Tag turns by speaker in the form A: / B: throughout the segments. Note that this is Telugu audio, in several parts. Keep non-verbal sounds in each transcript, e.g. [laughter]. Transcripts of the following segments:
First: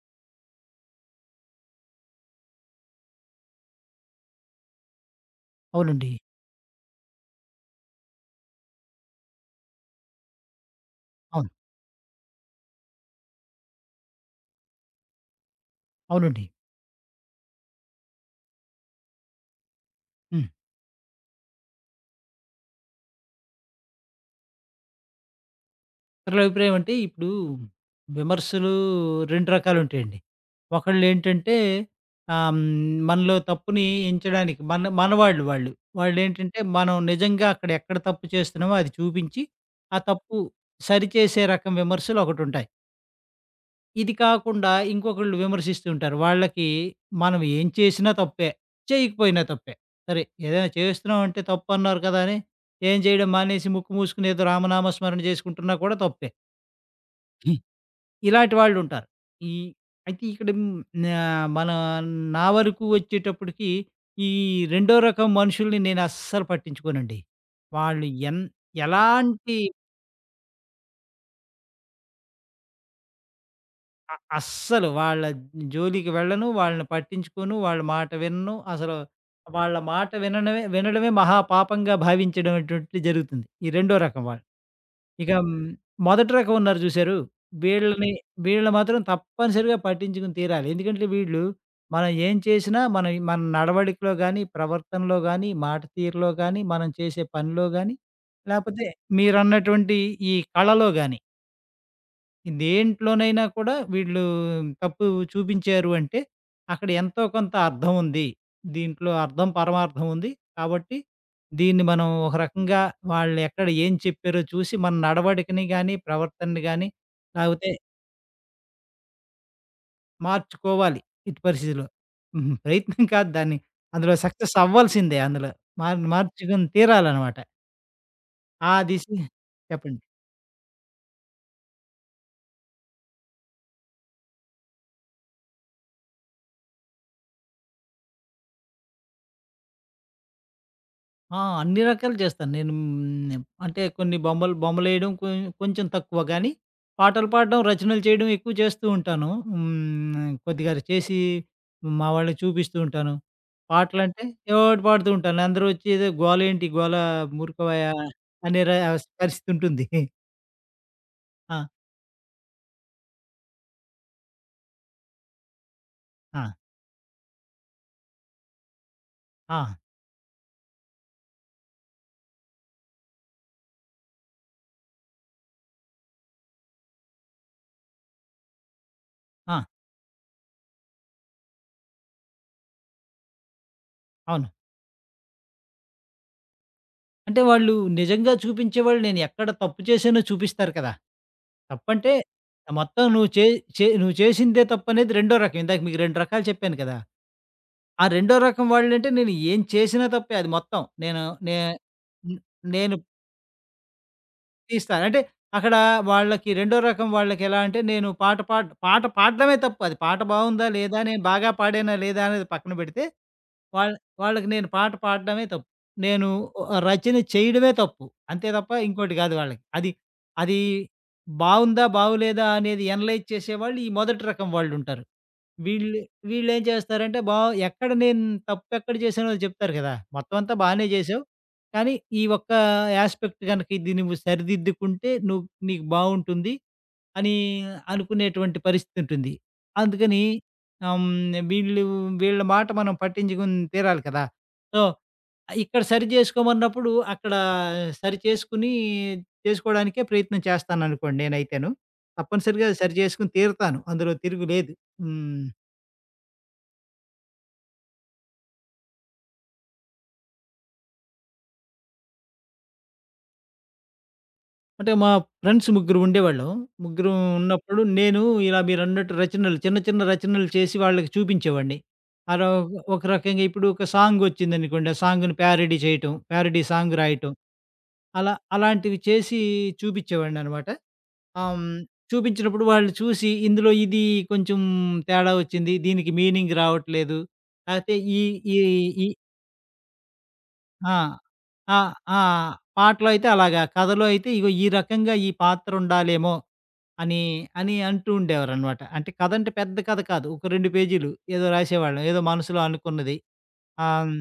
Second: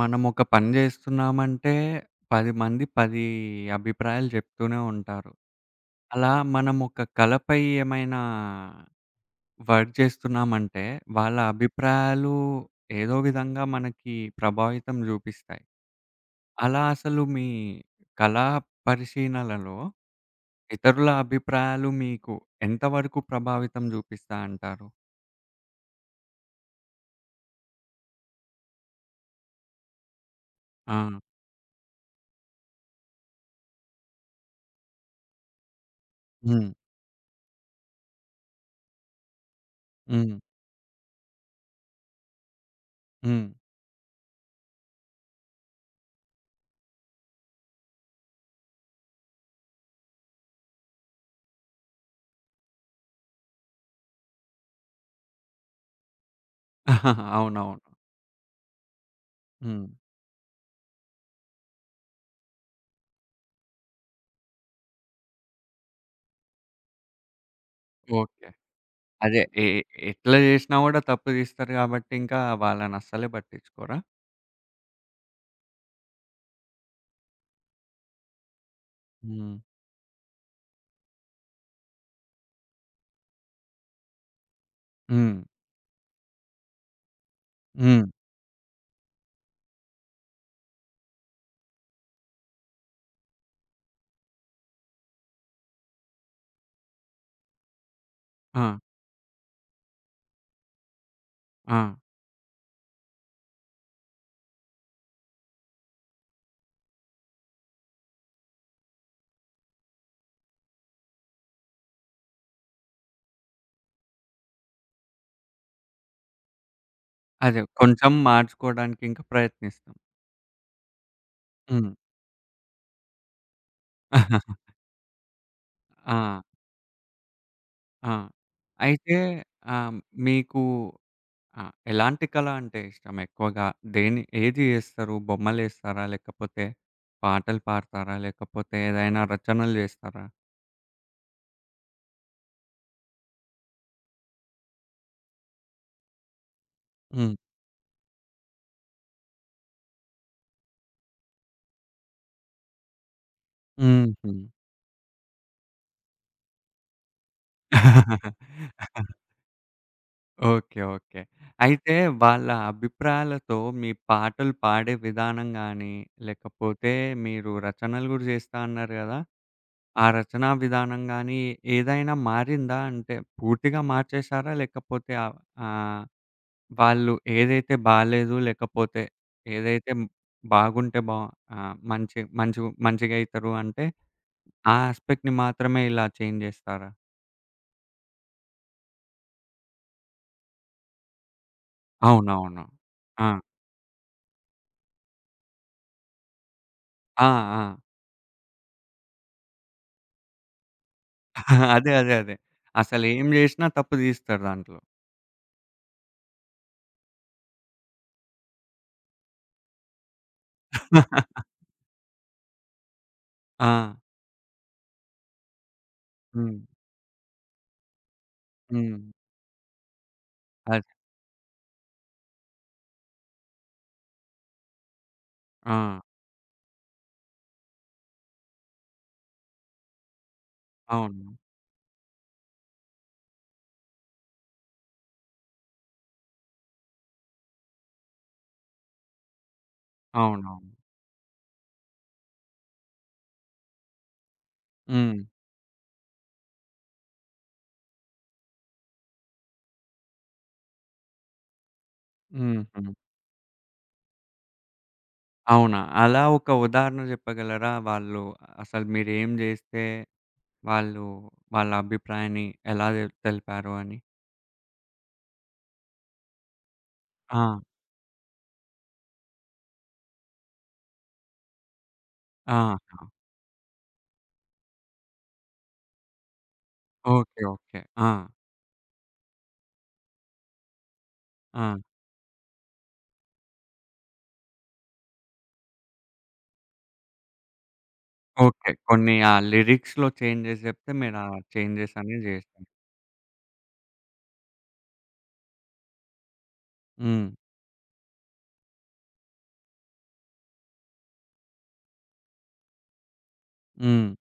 A: మనం ఒక పని జేస్తున్నామంటే 10 మంది 10 అభిప్రాయాలు జెప్తూనే ఉంటారు.
B: అవునండి.
A: అలా మనం ఒక కళపై ఏమైనా వర్క్ జేస్తున్నామంటే వాళ్ళ
B: అవును.
A: అభిప్రాయాలు ఏదో విధంగా మనకి ప్రభావితం జూపిస్తాయి.
B: అవునండి.
A: అలా అసలు మీ కళా పరిశీలనలో
B: హ్మ్.
A: ఇతరుల అభిప్రాయాలు మీకు ఎంత వరకు ప్రభావితం జూపిస్తా అంటారు?
B: ఇతరుల అభిప్రాయం అంటే ఇప్పుడు విమర్శలు 2 రకాలుంటాయండి.
A: ఆ!
B: ఒకళ్ళేంటంటే ఆహ్, హ్మ్, మనలో తప్పుని ఎంచడానికి మనవాళ్ళు వాళ్ళు. వాళ్ళేంటంటే
A: హ్మ్.
B: మనం నిజంగా అక్కడ ఎక్కడ తప్పు చేస్తున్నామో అది చూపించి, ఆ
A: హ్మ్.
B: తప్పు సరిచేసే రకం విమర్శలు ఒకటుంటాయి.
A: హ్మ్.
B: ఇది కాకుండా ఇంకొకళ్ళు విమర్శిస్తూ ఉంటారు. వాళ్ళకి మనం ఏం చేసినా తప్పే, చేయకపోయినా తప్పే. సరే, ఏదైనా చేస్తున్నాం అంటే తప్పన్నారు కదా అని ఏం చేయడం మానేసి ముక్కు మూసుకొని ఏదో రామనామ స్మరణ చేసుకుంటున్నా కూడా తప్పే.
A: [laughs]
B: హ్మ్.
A: అవునవును.
B: ఇలాంటి వాళ్ళుంటారు. ఈ
A: హ్మ్.
B: అయితే ఇక్కడ హ్మ్, ఆహ్, మన నా వరకు వచ్చేటప్పటికి ఈ రెండో రకం మనుషుల్ని నేను అస్సలు పట్టించుకోనండి. వాళ్ళు ఎన్
A: ఓకే. అదే.
B: ఎలాంటి
A: ఎ ఎ ఎట్లా జేసినా గూడా తప్పు తీస్తారు గాబట్టి, ఇంకా వాళ్ళనస్సలే పట్టించుకోరా?
B: అ అస్సలు వాళ్ళ జోలికి వెళ్ళను. వాళ్ళని పట్టించుకోను. వాళ్ళ మాట వినను. అసలు
A: హ్మ్.
B: వాళ్ళ మాట వినడమే వినడమే మహాపాపంగా భావించడం అటువంటిది జరుగుతుంది. ఈ రెండో రకం వాళ్ళు. ఇక
A: హ్మ్.
B: మొదటి రకం ఉన్నారు చూసారు?
A: హ్మ్.
B: వీళ్ళని వీళ్ళని మాత్రం తప్పనిసరిగా పట్టించుకుని తీరాలి. ఎందుకంటే వీళ్ళు మనం ఏం చేసినా మన మన నడవడికలో గానీ, ప్రవర్తనలో గానీ, మాట తీరులో గానీ, మనం చేసే పనిలో గానీ,
A: ఆ!
B: లేపోతే మీరన్నటువంటి ఈ కళలో గానీ
A: ఆ!
B: దేంట్లోనైనా కూడా వీళ్ళు తప్పు చూపించారు అంటే, అక్కడ ఎంతో కొంత అర్థం ఉంది. దీంట్లో అర్థం, పరమార్థం ఉంది. కాబట్టి దీన్ని మనం ఒక రకంగా వాళ్ళెక్కడ ఏం చెప్పారో చూసి మన నడవడికని గాని, ప్రవర్తనని గాని
A: అదే.
B: లేకపోతే
A: కొంచెం మార్చుకోవడానికి ఇంకా ప్రయత్నిస్తాం.
B: మార్చుకోవాలి ఎట్టి పరిస్థితిలో.
A: హ్మ్.
B: హుహు. ప్రయత్నం కాదు దాన్ని, అందులో సక్సెస్
A: [laughs]
B: అవ్వాల్సిందే అందులో. మార్
A: ఆ!
B: మార్చుకుని తీరాలనమాట.
A: ఆ!
B: ఆ దిశ
A: అయితే ఆహ్,
B: చెప్పండి.
A: మీకు ఎలాంటి కళ అంటే ఇష్టం ఎక్కువగా? ఏది జేస్తారు? బొమ్మలేస్తారా? లేకపోతే పాటలు పాడతారా? లేకపోతే ఏదైనా రచనలు జేస్తారా?
B: ఆ! అన్ని రకాలు చేస్తాను. నేను హ్మ్. అంటే కొన్ని బొమ్మలు బొమ్మలేయడం కొంచెం తక్కువ గానీ, పాటలు
A: హ్మ్.
B: పాడడం, రచనలు చేయడం ఎక్కువ చేస్తూ ఉంటాను. హ్మ్. కొద్దిగా చేసి మా వాళ్ళకి చూపిస్తూ ఉంటాను. పాటలంటే
A: హుహు.
B: ఏవో ఒకటి పాడుతూ ఉంటాను. అందరూ వచ్చి "ఏదో గోలేంటి గోల, ఊరుకోవయ్యా" అనే ర
A: [laughs]
B: పరిస్థితి ఉంటుంది.
A: ఓకే. ఓకే.
B: ఆ!
A: అయితే వాళ్ళ అభిప్రాయాలతో మీ పాటలు పాడే విధానం గానీ,
B: ఆ!
A: లేకపోతే మీరు రచనలు గూడా జేస్తా అన్నారు గదా!
B: ఆ!
A: ఆ రచనా విధానం గానీ, ఏదైనా మారిందా? అంటే పూర్తిగా మార్చేశారా? లేకపోతే ఆహ్, వాళ్ళు ఏదైతే బాలేదు, లేకపోతే
B: ఆ!
A: ఏదైతే బాగుంటే బా మంచిగయితరు అంటే,
B: అవును.
A: ఆ యాస్పెక్ట్‌ని మాత్రమే ఇలా చేంజ్ జేస్తారా?
B: అంటే వాళ్ళు నిజంగా చూపించేవాళ్ళు నేను ఎక్కడ తప్పు చేశానో చూపిస్తారు కదా! తప్పంటే,
A: అవునవును.
B: మొత్తం
A: ఆ!
B: నువ్వు చే చే నువ్వు చేసిందే తప్పనేది రెండో రకం. ఇందాక మీకు 2 రకాలు చెప్పాను కదా!
A: ఆ! ఆ!
B: ఆ రెండో రకం వాళ్ళంటే నేను ఏం చేసినా తప్పే అది మొత్తం. నేను నే
A: ఆహా! అదే. అదే. అదే.
B: హ్మ్. నేను
A: అసలేం జేసినా తప్పు తీస్తాడు దాంట్లో.
B: తీస్తాను. అంటే అక్కడ వాళ్ళకి రెండో రకం వాళ్ళకెలా అంటే నేను పాట పాట పాడడమే తప్పు. అది పాట బావుందా లేదా? నేను బాగా పాడానా లేదా? అనేది పక్కన పెడితే
A: ఆ!
B: వాళ్ళ వాళ్ళకి నేను పాట పాడడమే తప్పు. నేను
A: హ్మ్.
B: రచన చేయడమే తప్పు. అంతే తప్ప
A: హ్మ్.
B: ఇంకోటి కాదు వాళ్ళకి. అది అది
A: అది.
B: బావుందా? బాగోలేదా? అనేది ఎనలైజ్ చేసేవాళ్ళు ఈ మొదటి రకం వాళ్ళుంటారు. వీళ్ళు
A: ఆ!
B: వీళ్ళేం చేస్తారంటే ఎక్కడ నేను తప్పెక్కడ చేశానో చెప్తారు కదా! మొత్తం అంతా బానే చేశావు.
A: అవును.
B: కానీ ఈ ఒక్క యాస్పెక్ట్ గనక ఇది నువ్వు సరిదిద్దుకుంటే నువ్వు నీకు బావుంటుంది. అని అనుకునేటువంటి పరిస్థితి ఉంటుంది. అందుకని
A: అవునవును.
B: ఆహ్, హ్మ్, వీళ్ళు వీళ్ళ మాట మనం పట్టించుకుని తీరాలి కదా! సో,
A: హ్మ్.
B: ఇక్కడ సరి చేసుకోమన్నప్పుడు అక్కడ సరి చేసుకోవడానికే ప్రయత్నం చేస్తాననుకోండి నేనైతేను. తప్పనిసరిగా
A: హుహు.
B: సరి చేసుకొని తీరుతాను. అందులో తిరుగులేదు. హ్మ్.
A: అవునా? అలా ఒక ఉదాహరణ జెప్పగలరా? వాళ్ళు అసలు మీరేం జేస్తే వాళ్ళు వాళ్ళ అభిప్రాయాన్ని ఎలా తెలిపారు అని?
B: అంటే మా ఫ్రెండ్స్ ముగ్గురు ఉండేవాళ్ళం. ముగ్గురం
A: ఆ!
B: ఉన్నప్పుడు నేను ఇలా మీరన్నట్టు రచనలు చిన్న, చిన్న రచనలు చేసి వాళ్ళకి చూపించేవాడిని. అలా
A: ఆ!
B: ఒక ఒక రకంగా ఇప్పుడు ఒక సాంగ్ వచ్చిందనుకోండి. ఆ సాంగ్‌ని ప్యారడీ చేయటం, ప్యారడీ సాంగ్ రాయటం
A: ఓకే. ఓకే. ఆ!
B: అలా అలాంటివి చేసి చూపించేవాడిననమాట. ఆహ్, హ్మ్.
A: ఆ!
B: చూపించినప్పుడు వాళ్ళు చూసి ఇందులో ఇది కొంచెం తేడా వచ్చింది. దీనికి మీనింగ్ రావట్లేదు. లేకపోతే ఈ ఈ
A: ఓకే.
B: ఈ
A: కొన్ని ఆ లిరిక్స్‌లో చేంజెస్ జెప్తే
B: ఆ!
A: మీరా
B: ఆ!
A: చేంజెస్
B: ఆ!
A: అనేది జేసారు.
B: పాటలో అయితే అలాగా. కథలో అయితే ఇగో ఈ రకంగా ఈ పాత్ర ఉండాలేమో అని,
A: హ్మ్.
B: అంటూ ఉండేవారనమాట. అంటే కథంటే పెద్ద కథ కాదు. ఒక 2 పేజీలు ఏదో రాసేవాళ్ళం. ఏదో మనసులో అనుకున్నది. ఆహ్,
A: హ్మ్.
B: హ్మ్.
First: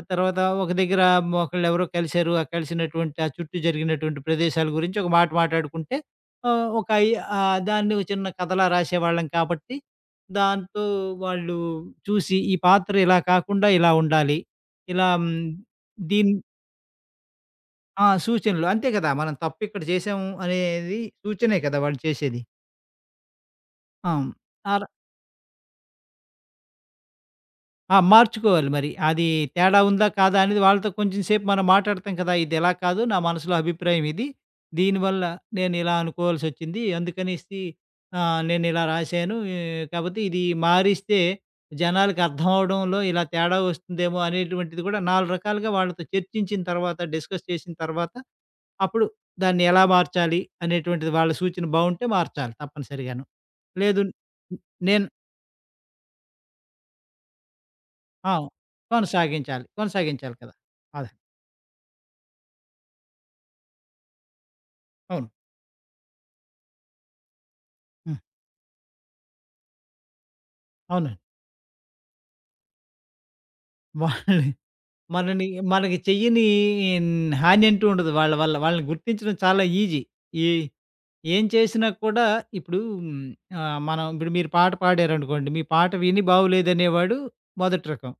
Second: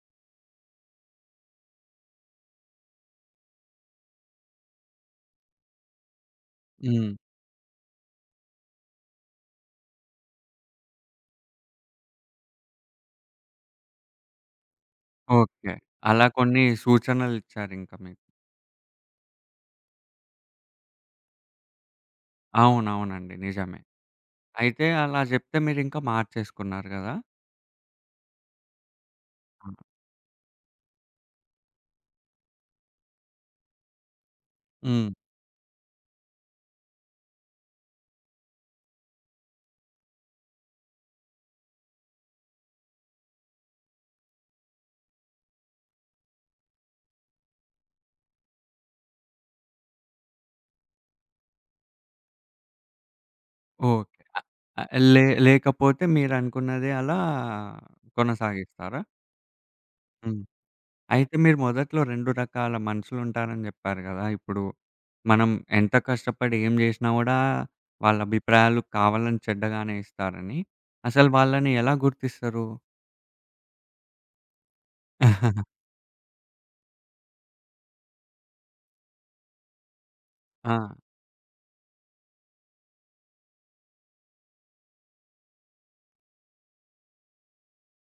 B: ఆ తర్వాత ఒక దగ్గర ఒకళ్ళెవరో కలిసారు. ఆ కలిసినటువంటి ఆ చుట్టూ జరిగినటువంటి ప్రదేశాల గురించి ఒక మాట మాట్లాడుకుంటే ఆహ్, ఒక
A: హ్మ్.
B: అయి ఆహ్, దాన్ని ఒక చిన్న కథలా రాసేవాళ్ళం కాబట్టి, దాంతో వాళ్ళు చూసి ఈ పాత్ర ఇలా కాకుండా ఇలా ఉండాలి. ఇలా హ్మ్,
A: ఓకే. అలా
B: దీన్
A: కొన్ని సూచనలిచ్చారింక
B: ఆ!
A: మీకు.
B: సూచనలు. అంతే కదా! మనం తప్పిక్కడ చేశాము అనేది సూచనే కదా! వాళ్ళు చేసేది.
A: అవునవునండి. నిజమే.
B: ఆ! ఆర
A: అయితే అలా జెప్తే మీరింకా మార్చేసుకున్నారు గదా!
B: ఆ! మార్చుకోవాలి మరి. అది
A: అవును.
B: తేడా ఉందా? కాదా? అనేది వాళ్ళతో కొంచెం సేపు మనం మాట్లాడతాం కదా! ఇది ఇలా కాదు. నా మనసులో అభిప్రాయం ఇది.
A: హ్మ్.
B: దీనివల్ల నేను ఇలా అనుకోవాల్సొచ్చింది. అందుకనేసి నేను ఇలా రాశాను. కాపోతే ఇది మారిస్తే జనాలకి అర్థం అవ్వడంలో ఇలా తేడా వస్తుందేమో అనేటువంటిది కూడా నాలుగు రకాలుగా వాళ్ళతో చర్చించిన తర్వాత, డిస్కస్ చేసిన తర్వాత అప్పుడు దాన్ని ఎలా మార్చాలి అనేటువంటిది వాళ్ళ సూచన బావుంటే మార్చాలి తప్పనిసరిగాను. లేదు,
A: ఓకే. ఆహ్,
B: నేను
A: లే లేకపోతే మీరనుకున్నదే అలా
B: ఆ!
A: కొనసాగిస్తారా?
B: కొనసాగించాలి. కొనసాగించాలి
A: హ్మ్.
B: కదా! అదే.
A: అయితే మీరు మొదట్లో 2 రకాల మనుషులుంటారని జెప్పారు గదా! ఇప్పుడు
B: అవును.
A: మనం ఎంత కష్టపడి ఏం జేషినా గూడా వాళ్ళ
B: హ్మ్.
A: అభిప్రాయాలు కావాలని చెడ్డగానే ఇస్తారని.
B: అవునండి.
A: అసలు వాళ్ళని ఎలా గుర్తిస్తారు?
B: వాళ్ళు మనని
A: [laughs]
B: మనకి చెయ్యని హాని అంటూ ఉండదు. వాళ్ళ వల్ల వాళ్ళని గుర్తించడం చాలా ఈజీ. ఈ
A: ఆ!
B: ఏం చేసినా కూడా ఇప్పుడు మనం ఇప్పుడు మీరు పాట పాడారనుకోండి. మీ పాట విని బాగోలేదనేవాడు మొదటి రకం.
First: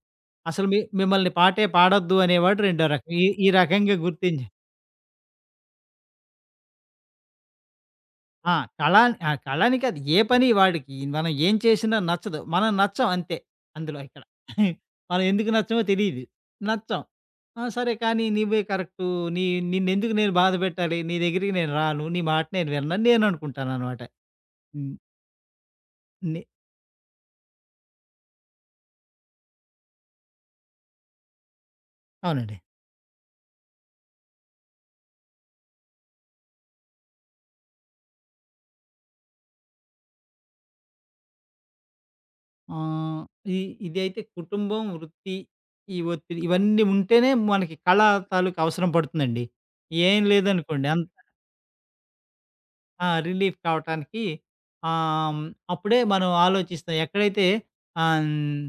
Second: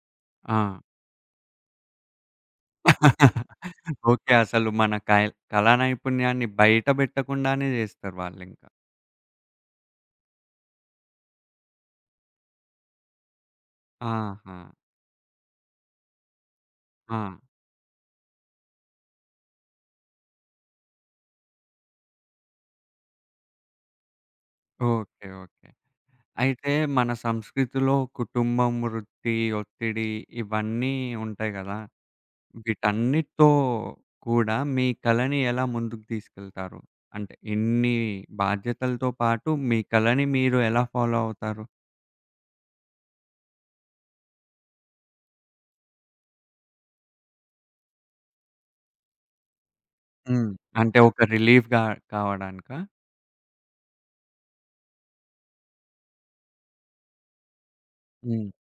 B: అసలు
A: ఆ!
B: మిమ్మల్ని పాటే పాడొద్దు అనేవాడు రెండో రకం. ఈ ఈ రకంగా
A: ఓకే.
B: గుర్తించి
A: అసలు మన కయ్ కళా నైపుణ్యాన్ని బయట బెట్టకుండానే జేస్తారు
B: ఆ!
A: వాళ్ళింకా.
B: కళా ఆ! కళని కాదు. ఏ పని వాడికి మనం ఏం చేసినా నచ్చదు. మనం నచ్చం అంతే అందులో ఇక్కడ.
A: ఆహా!
B: మనం ఎందుకు నచ్చమో తెలీదు. నచ్చం.
A: ఆ!
B: ఆ! సరే కానీ నువ్వే కరెక్టు. నీ నిన్నెందుకు నేను బాధ పెట్టాలి? నీ దగ్గరికి నేను రాను. నీ మాట నేను విననని నేననుకుంటాననమాట. హ్మ్.
A: ఓకే. ఓకే.
B: నే
A: అయితే మన సంస్కృతిలో కుటుంబం, వృత్తి, ఒత్తిడి ఇవన్నీ ఉంటాయి గదా!
B: అవునండి.
A: వీటన్నిటితో కూడా మీ కళని ఎలా ముందుకు తీసుకెళ్తారు? అంటే ఇన్ని బాధ్యతలతో పాటు మీ కళని మీరు ఎలా ఫాలో అవుతారు?
B: ఆహ్, ఇ ఇదైతే కుటుంబం, వృత్తి, ఈ ఒత్తిడి ఇవన్నీ ఉంటేనే మనకి కళ తాలూకు అవసరం పడుతుందండి. ఏం
A: హ్మ్.
B: లేదనుకోండి
A: అంటే ఒక రిలీఫ్‌గా కావడానికా?
B: ఆ! రిలీఫ్ కావటానికి ఆహ్, హ్మ్, అప్పుడే మనం ఆలోచిస్తాం. ఎక్కడైతే ఆహ్,
A: హ్మ్.
B: హ్మ్,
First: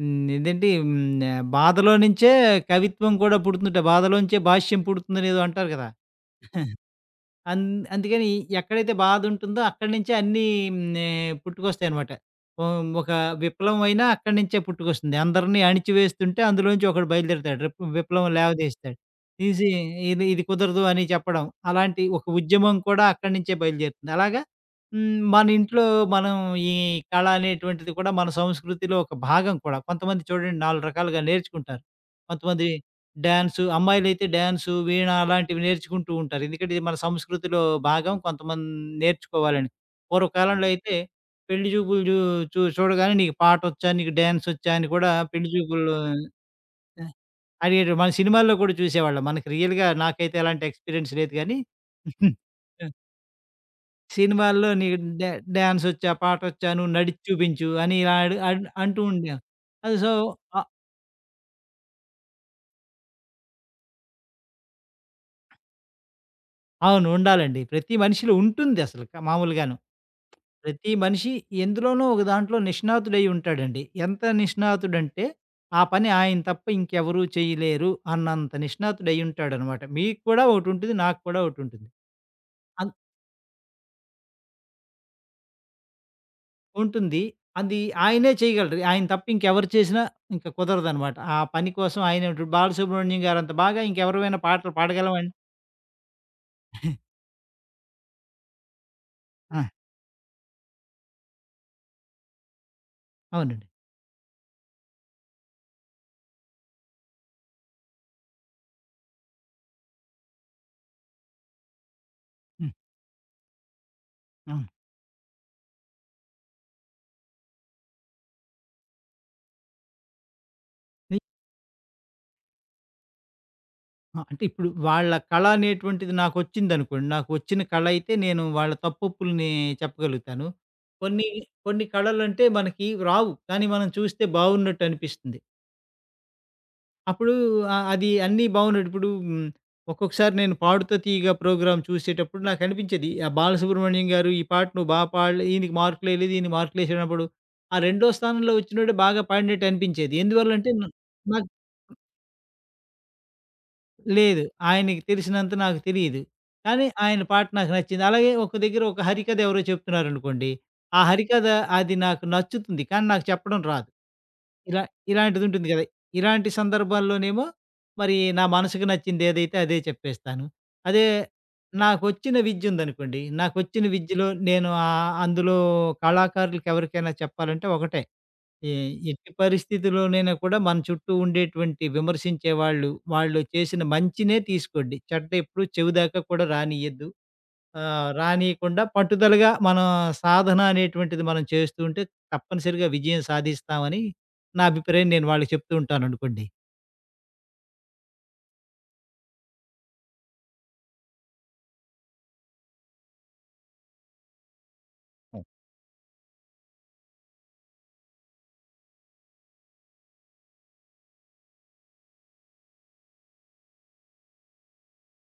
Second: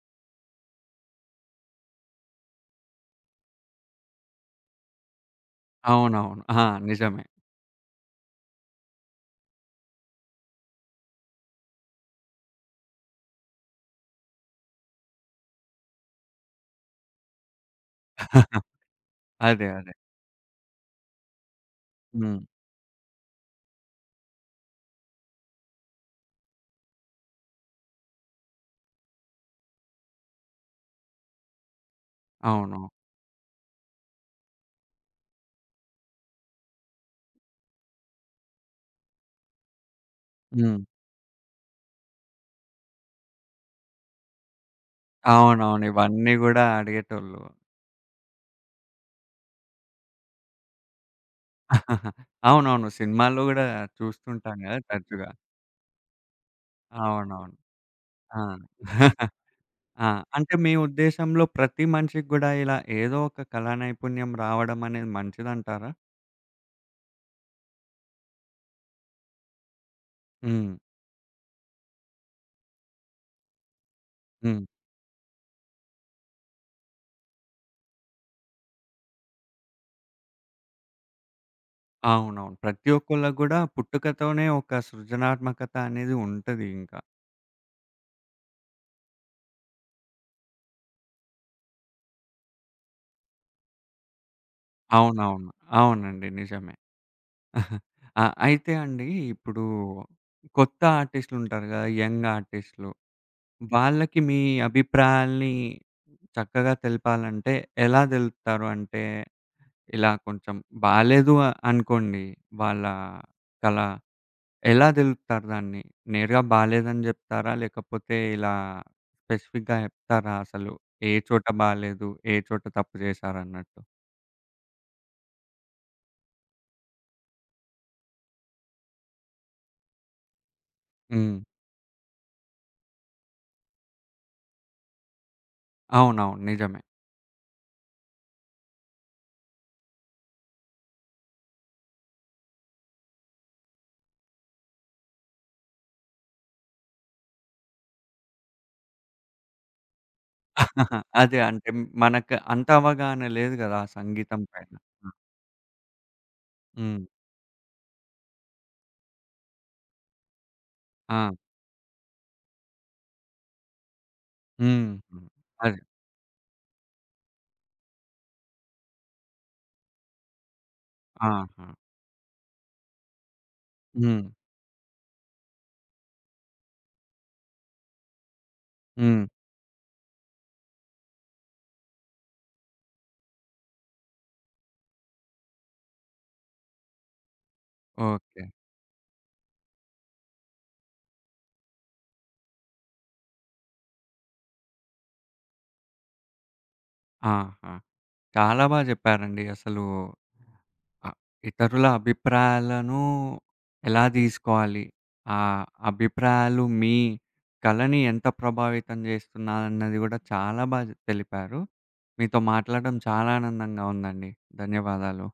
B: హ్మ్, ఇదేంటి హ్మ్, బాధలో నుంచే కవిత్వం కూడా పుడుతుందట. బాధలోంచే భాష్యం పుడుతుందనేదో అంటారు కదా!
A: అవునవును. ఆ! నిజమే.
B: అన్ అందుకని ఎక్కడైతే బాధుంటుందో అక్కడి నుంచే అన్నీ పుట్టుకొస్తాయనమాట. ఓహ్! ఒక విప్లవం అయినా అక్కడి నుంచే పుట్టుకొస్తుంది. అందరిని అణిచివేస్తుంటే అందులోంచి ఒకడు బయలుదేరుతాడు. విప్లవం లేవదీస్తాడు.
A: అదే.
B: తీసి
A: అదే.
B: ఇది ఇది కుదరదు అని చెప్పడం. అలాంటి ఒక
A: హ్మ్.
B: ఉద్యమం కూడా అక్కడి నుంచే బయలుదేరుతుంది. అలాగా మన ఇంట్లో మనం ఈ కళ అనేటువంటిది కూడా మన సంస్కృతిలో ఒక భాగం కూడా. కొంతమంది చూడండి 4 రకాలుగా నేర్చుకుంటారు. కొంతమంది
A: అవును.
B: డాన్సు, అమ్మాయిలైతే డాన్సు, వీణ అలాంటివి నేర్చుకుంటూ ఉంటారు. ఎందుకంటే ఇది మన సంస్కృతిలో భాగం కొంతమంది నేర్చుకోవాలని. పూర్వకాలంలో అవును.
A: హ్మ్.
B: అయితే పెళ్లి చూపులు జూ చూ చూడగానే నీకు పాటొచ్చా, నీకు డాన్సొచ్చా అని కూడా పెళ్లి
A: అవునవును.
B: చూపుల్లో
A: ఇవన్నీ గూడా
B: ఆహ్,
A: అడిగేటోళ్ళు.
B: అడిగేటోళ్ళు. మన సినిమాల్లో కూడా చూసేవాళ్ళం. మనకి రియల్‌గా నాకైతే ఎలాంటి ఎక్స్‌పీరియన్స్ లేదు గానీ ఆ! [laughs]
A: అవునవును. సినిమాల్లో గూడా చూస్తుంటాం
B: సినిమాల్లో
A: గదా!
B: నీకు
A: తరచుగా.
B: డాన్సొచ్చా, పాటొచ్చా, నువ్వు నడిచి
A: అవునవును.
B: చూపించు అని ఇలా అడు
A: ఆ!
B: అన్ అంటూ ఉండేం. అది
A: ఆ!
B: సో,
A: అంటే
B: అ
A: మీ ఉద్దేశంలో ప్రతి మనిషికి గూడా ఇలా ఏదో ఒక కళా నైపుణ్యం రావడం అనేది మంచిదంటారా?
B: అవును. ఉండాలండి. ప్రతి మనిషిలో ఉంటుందసలు మామూలుగాను.
A: హ్మ్.
B: ప్రతి మనిషి ఎందులోనో ఒక దాంట్లో నిష్ణాతుడై ఉంటాడండి. ఎంత
A: హ్మ్.
B: నిష్ణాతుడంటే, ఆ పని ఆయన తప్ప ఇంకెవరు చేయలేరు అన్నంత నిష్ణాతుడై ఉంటాడనమాట. మీకు కూడా ఒకటుంటుంది. నాకు కూడా ఒకటుంటుంది.
A: అవునవును. ప్రతి
B: అన్
A: ఒక్కళ్ళకి గూడా పుట్టుకతోనే ఒక సృజనాత్మకత అనేది ఉంటది ఇంకా.
B: ఉంటుంది. అది ఆయనే చేయగలరు. ఆయన తప్ప ఇంకెవరు చేసినా ఇంక కుదరదనమాట. ఆ పని కోసం ఆయనే ఇప్పుడు 'బాలసుబ్రహ్మణ్యం' గారంత బాగా ఇంకెవరమైనా పాటలు పాడగలమం
A: అవునవును. అవునండి. నిజమే.
B: [laughs]
A: ఆహా. ఆ! అయితే అండి
B: ఆ!
A: ఇప్పుడు కొత్త ఆర్టిస్ట్‌లుంటారు గదా! యంగ్ ఆర్టిస్ట్‌లు.
B: అవునండి.
A: వాళ్ళకి మీ అభిప్రాయాల్ని చక్కగా తెలపాలంటే ఎలా తెలుపుతారు? అంటే ఇలా కొంచెం బాలేదు అ అనుకోండి
B: హ్మ్.
A: వాళ్ళ కళ.
B: అవును.
A: ఎలా తెలుపుతారు దాన్ని? నేరుగా బాలేదని జెప్తారా? లేకపోతే ఇలా స్పెసిఫిక్‌గా జెప్తారా అసలు? ఏ చోట బాలేదు? ఏ చోట తప్పు జేశారన్నట్టు?
B: ఆ! అంటే ఇప్పుడు వాళ్ళ కళ అనేటువంటిది నాకొచ్చిందనుకోండి. నాకొచ్చిన కళ అయితే నేను వాళ్ళ తప్పొప్పుల్ని చెప్పగలుగుతాను. కొన్ని
A: హ్మ్.
B: కొన్ని కళలంటే మనకి రావు. కానీ మనం చూస్తే బావున్నట్టనిపిస్తుంది.
A: అవునవును. నిజమే.
B: అప్పుడు అది అన్నీ బావున్నట్టు ఇప్పుడు ఒక్కొక్కసారి నేను 'పాడుతా తీయగా' ప్రోగ్రామ్ చూసేటప్పుడు నాకనిపించేది. ఆ బాలసుబ్రహ్మణ్యం గారు ఈ పాట నువ్వు పాడలే ఈయనకి మార్కులేయలేదు. ఈయన మార్కులేసినప్పుడు ఆ రెండో స్థానంలో వచ్చినోడే బాగా పాడినట్టు అనిపించేది. ఎందువల్లంటే
A: ఆహా! అదే
B: నాకు
A: అంటే మనకు అంత అవగాహన లేదు గదా! ఆ సంగీతం
B: లేదు.
A: పైన.
B: ఆయనకి తెలిసినంత నాకు తెలీదు. కానీ
A: హ్మ్.
B: ఆయన పాట నాకు నచ్చింది. అలాగే ఒక దగ్గర ఒక హరికథ ఎవరో చెప్తున్నారనుకోండి. ఆ
A: ఆ!
B: హరికథ అది నాకు నచ్చుతుంది. కానీ నాకు చెప్పడం రాదు. ఇలా
A: హ్మ్. హ్మ్.
B: ఇలాంటిదుంటుంది
A: అదే.
B: గదా! ఇలాంటి సందర్భాల్లోనేమో మరి నా మనసుకు నచ్చింది ఏదైతే అదే చెప్పేస్తాను. అదే
A: ఆహా!
B: నాకొచ్చిన విద్యుందనుకోండి. నాకొచ్చిన
A: హ్మ్.
B: విద్యలో నేను అందులో కళాకారులకెవరికైనా చెప్పాలంటే ఒకటే. ఎ
A: హ్మ్.
B: ఎట్టి పరిస్థితిలోనైనా కూడా మన చుట్టూ ఉండేటువంటి విమర్శించే వాళ్ళు, వాళ్ళు చేసిన మంచినే తీసుకోండి. చెడ్డ ఎప్పుడు చెవి దాకా కూడా రానీయద్దు.
A: ఓకే.
B: రానీయకుండా పట్టుదలగా మన సాధన అనేటువంటిది మనం చేస్తూ ఉంటే తప్పనిసరిగా విజయం సాధిస్తామని నా అభిప్రాయం. నేను వాళ్ళకి చెప్తూ ఉంటాననుకోండి.
A: ఆహా! చాలా బా జెప్పారండి. అసలు అ ఇతరుల అభిప్రాయాలను ఎలా దీసుకోవాలి? ఆ అభిప్రాయాలు మీ కళని ఎంత ప్రభావితం జేస్తున్నాయన్నది గూడా చాలా బా తెలిపారు. మీతో మాట్లాడడం చాలా ఆనందంగా ఉందండి. ధన్యవాదాలు.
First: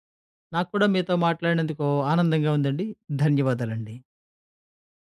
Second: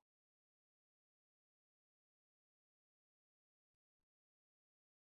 B: నాకు కూడా మీతో మాట్లాడినందుకు ఆనందంగా ఉందండి. ధన్యవాదాలండి.